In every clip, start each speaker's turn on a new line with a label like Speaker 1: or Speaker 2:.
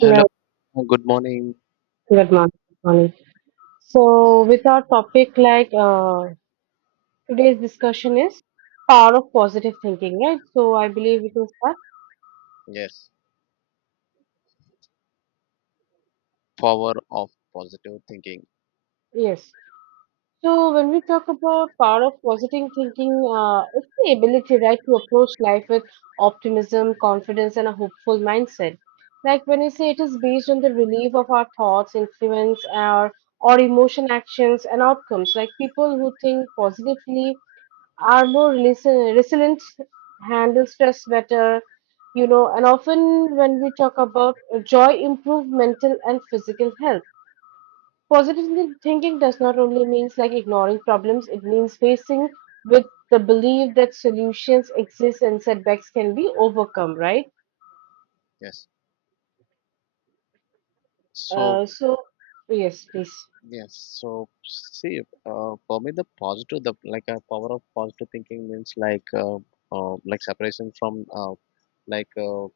Speaker 1: Hello,
Speaker 2: Hello.
Speaker 1: good morning.
Speaker 2: Good morning. Good morning. With our topic, today's discussion is power of positive thinking, right? So, I believe we can start.
Speaker 1: Yes. Power of positive thinking.
Speaker 2: Yes. So, when we talk about power of positive thinking, it's the ability, right, to approach life with optimism, confidence, and a hopeful mindset. Like when we say it is based on the relief of our thoughts, influence, our or emotion, actions, and outcomes. Like people who think positively are more resilient, handle stress better, you know, and often when we talk about joy, improve mental and physical health. Positive thinking does not only means like ignoring problems, it means facing with the belief that solutions exist and setbacks can be overcome, right?
Speaker 1: Yes. So
Speaker 2: Uh, so, yes, please.
Speaker 1: yes. So see, for me, the positive, the like a power of positive thinking means like separation from like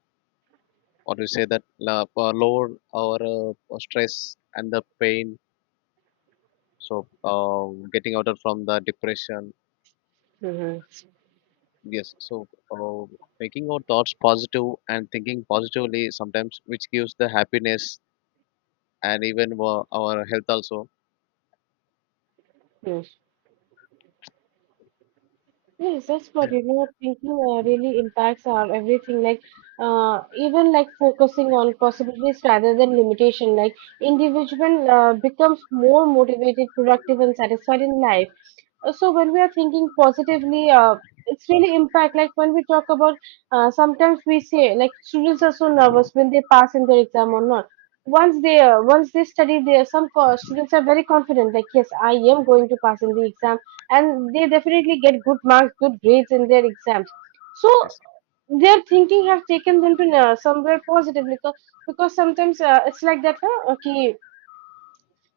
Speaker 1: or you say that la- lower or or stress and the pain. So getting out of from the depression.
Speaker 2: Mm-hmm.
Speaker 1: Yes. So uh, making our thoughts positive and thinking positively sometimes, which gives the happiness and even our health also.
Speaker 2: Yes. Yes, that's what you know. Thinking really impacts our everything. Like, even like focusing on possibilities rather than limitation. Like, individual becomes more motivated, productive, and satisfied in life. So when we are thinking positively it's really impact like when we talk about sometimes we say like students are so nervous when they pass in their exam or not, once they once they study there some students are very confident like yes, I am going to pass in the exam, and they definitely get good marks, good grades in their exams. So
Speaker 1: Yes,
Speaker 2: their thinking have taken them to somewhere positively, because sometimes it's like that, huh? Okay.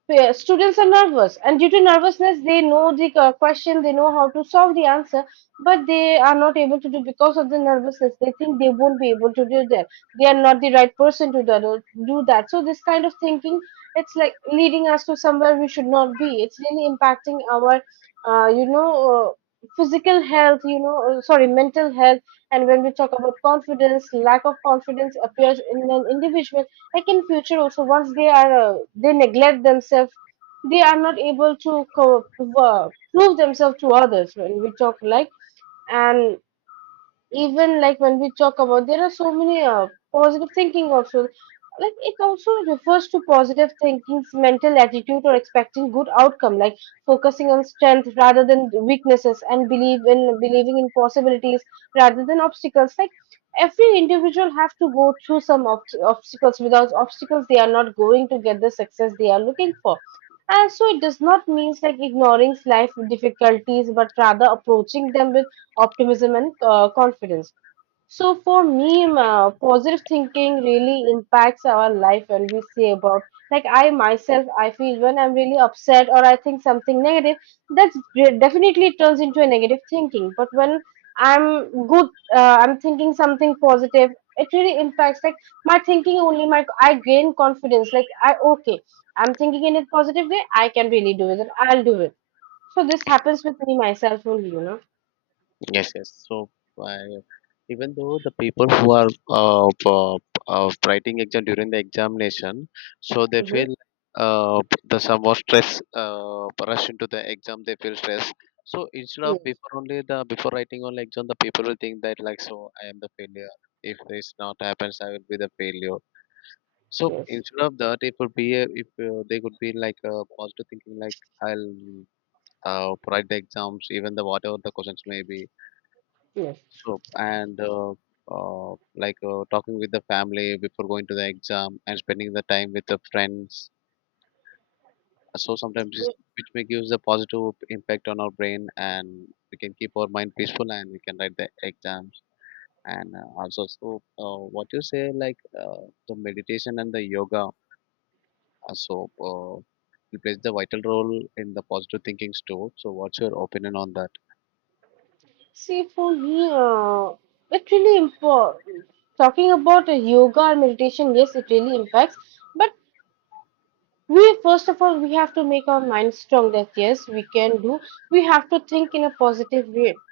Speaker 2: Students are nervous, and due to nervousness, they know the question, they know how to solve the answer, but they are not able to do because of the nervousness. They think they won't be able to do that. They are not the right person to do that. So this kind of thinking, it's like leading us to somewhere we should not be. It's really impacting our, physical health. Sorry, mental health. And when we talk about confidence, lack of confidence appears in an individual like in future also. Once they are they neglect themselves, they are not able to prove themselves to others when we talk like. And even like when we talk about, there are so many positive thinking also, like it also refers to positive thinking's mental attitude or expecting good outcome, like focusing on strength rather than weaknesses and believe in believing in possibilities rather than obstacles. Like every individual have to go through some obstacles. Without obstacles they are not going to get the success they are looking for. And so it does not means like ignoring life difficulties, but rather approaching them with optimism and confidence. So for me, positive thinking really impacts our life when we say about, like I myself I feel when I'm really upset or I think something negative, definitely turns into a negative thinking. But when I'm good, I'm thinking something positive, it really impacts like my thinking only. My i gain confidence like, I okay, I'm thinking in a positive way, I can really do it, I'll do it. So this happens with me myself only, you know.
Speaker 1: yes. So I- even though the people who are uh, p- writing exam during the examination, so they
Speaker 2: Mm-hmm.
Speaker 1: feel uh, the some more stress rush into the exam. They feel stress. So instead
Speaker 2: Yeah.
Speaker 1: of before only the before writing on exam, the people will think that like so I am the failure. If this not happens, I will be the failure. So
Speaker 2: Yes,
Speaker 1: instead of that, it would be a, if they could be like positive thinking, like I'll write the exams, even the whatever the questions may be.
Speaker 2: yes.
Speaker 1: So and like talking with the family before going to the exam and spending the time with the friends. So sometimes this which may gives a positive impact on our brain, and we can keep our mind peaceful, and we can write the exams. And also, so what you say, like the meditation and the yoga, uh, so uh, it plays the vital role in the positive thinkings too. So, what's your opinion on that?
Speaker 2: See, for me, it really impo- talking about yoga and meditation, yes, it really impacts. But we first of all we have to make our mind strong that yes, we can do. We have to think in a positive way.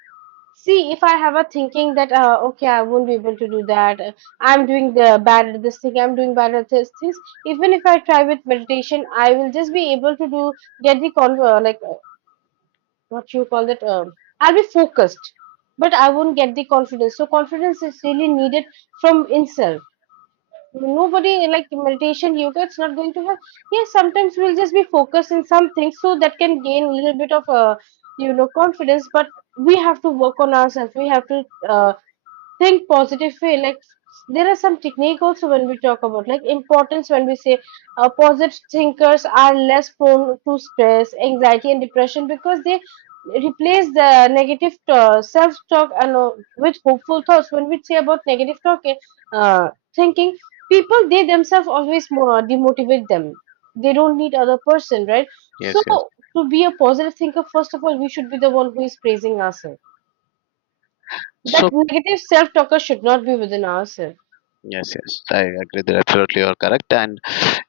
Speaker 2: See, if I have a thinking that okay, I won't be able to do that. I'm doing the bad at this thing. I'm doing bad at this things. Even if I try with meditation, I will just be able to do, get the con- like what you call that I'll be focused, but I won't get the confidence. So confidence is really needed from itself. Nobody, like meditation, yoga, it's not going to help. Yes, sometimes we'll just be focused in some things, so that can gain a little bit of you know, confidence. But we have to work on ourselves. We have to think positive way. Like there are some technique also when we talk about like importance, when we say positive thinkers are less prone to stress, anxiety, and depression because they replace the negative self-talk and with hopeful thoughts. When we say about negative talk, thinking people, they themselves always more demotivate them. They don't need other person, right? So
Speaker 1: Yes, yes.
Speaker 2: to be a positive thinker, first of all we should be the one who is praising ourselves. That
Speaker 1: So,
Speaker 2: negative self-talker should not be within ourselves.
Speaker 1: yes, yes, I agree that absolutely you're correct. And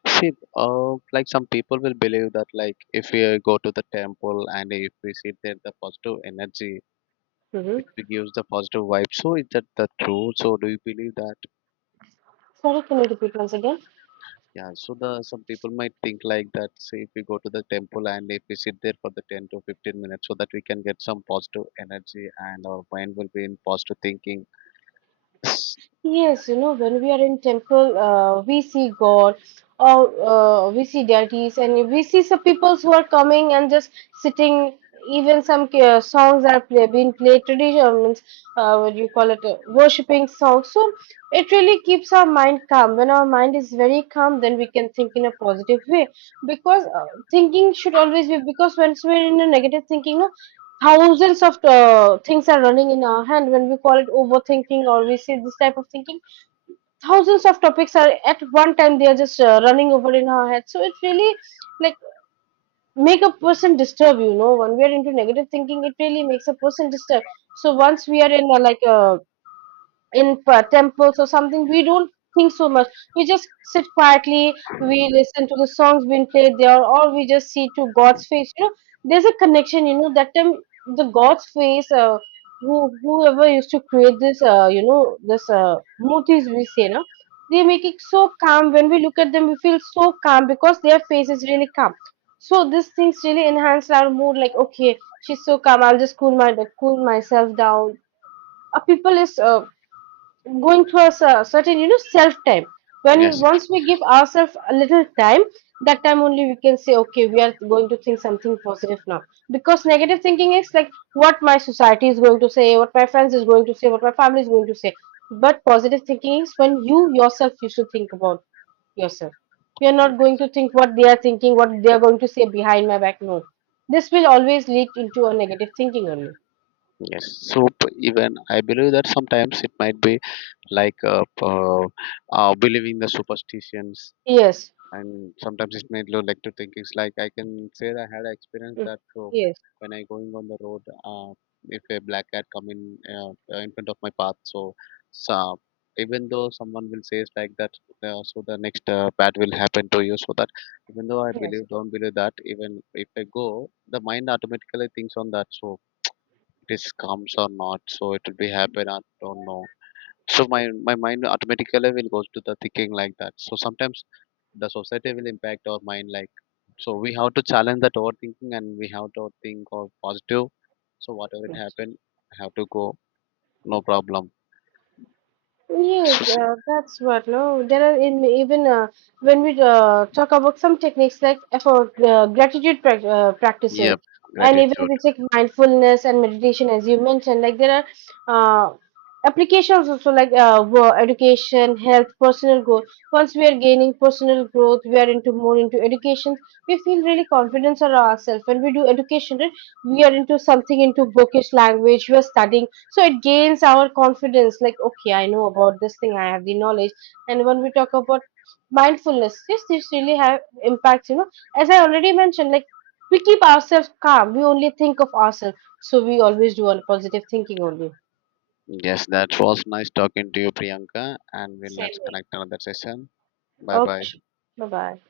Speaker 1: see, like some people will believe that, like, if we go to the temple and if we sit there, the positive energy
Speaker 2: Hmm.
Speaker 1: which we gives the positive vibe. So is that the true? So do you believe that?
Speaker 2: Sorry, can you repeat once again?
Speaker 1: Yeah. So the some people might think like that. Say if we go to the temple and if we sit there for the 10 to 15 minutes, so that we can get some positive energy and our mind will be in positive thinking. Yes,
Speaker 2: Yes, you know, when we are in temple, we see God, or we see deities, and we see some peoples who are coming and just sitting. Even some songs are play, being played, traditional means, what do you call it, worshipping songs. So it really keeps our mind calm. When our mind is very calm, then we can think in a positive way. Because thinking should always be, because once we're in a negative thinking, no, thousands of things are running in our hand when we call it overthinking, or we say this type of thinking, thousands of topics are at one time, they are just running over in our head. So it really, like, make a person disturb, you know. When we are into negative thinking, it really makes a person disturb. So once we are in a, like a, temples or something, we don't think so much. We just sit quietly, we listen to the songs being played there, or we just see to god's face, you know. There's a connection, you know, that time. The god's face, who, whoever used to create this, motifs we say, no, they make it so calm. When we look at them we feel so calm, because their face is really calm. So these things really enhance our mood, like okay, she's so calm, I'll just cool my cool myself down. People is going through a certain, you know, self time. When
Speaker 1: yes.
Speaker 2: once we give ourselves a little time, that time only we can say, okay, we are going to think something positive now. Because negative thinking is like, what my society is going to say, what my friends is going to say, what my family is going to say. But positive thinking is when you yourself used to think about yourself. You're not going to think what they are thinking, what they are going to say behind my back. No, this will always lead into a negative thinking only.
Speaker 1: Yes. So even I believe that sometimes it might be like believing the superstitions
Speaker 2: Yes.
Speaker 1: and sometimes it made you like to think it's like I can say that I had an experience
Speaker 2: Mm.
Speaker 1: that
Speaker 2: Yes,
Speaker 1: when I going on the road if a black cat come in front of my path, so, so even though someone will say it's like that, so the next bad will happen to you, so that even though I
Speaker 2: yes.
Speaker 1: believe don't believe that, even if I go, the mind automatically thinks on that. So it is comes or not, so it will be happen, I don't know. So my mind automatically will go to the thinking like that. So sometimes the society will impact our mind like so we have to challenge that overthinking and we have to think of positive. So whatever it
Speaker 2: Mm.
Speaker 1: happened, I have to go, no problem.
Speaker 2: Yes, that's what. No, there are in even, when we talk about some techniques like for gratitude practices,
Speaker 1: Yep,
Speaker 2: and even
Speaker 1: gratitude.
Speaker 2: we take mindfulness and meditation, as you mentioned, like there are applications also, like education, health, personal growth. Once we are gaining personal growth, we are into more into education. We feel really confidence on ourselves when we do education, right? We are into something into bookish language. We are studying, so it gains our confidence, like okay, I know about this thing, I have the knowledge. And when we talk about mindfulness, yes, this really have impacts, you know. As I already mentioned, like we keep ourselves calm, we only think of ourselves, so we always do a positive thinking only.
Speaker 1: Yes, that was nice talking to you, Priyanka, and we'll
Speaker 2: Same
Speaker 1: let's
Speaker 2: here.
Speaker 1: connect another session. Bye
Speaker 2: Okay,
Speaker 1: bye.
Speaker 2: sure. Bye bye.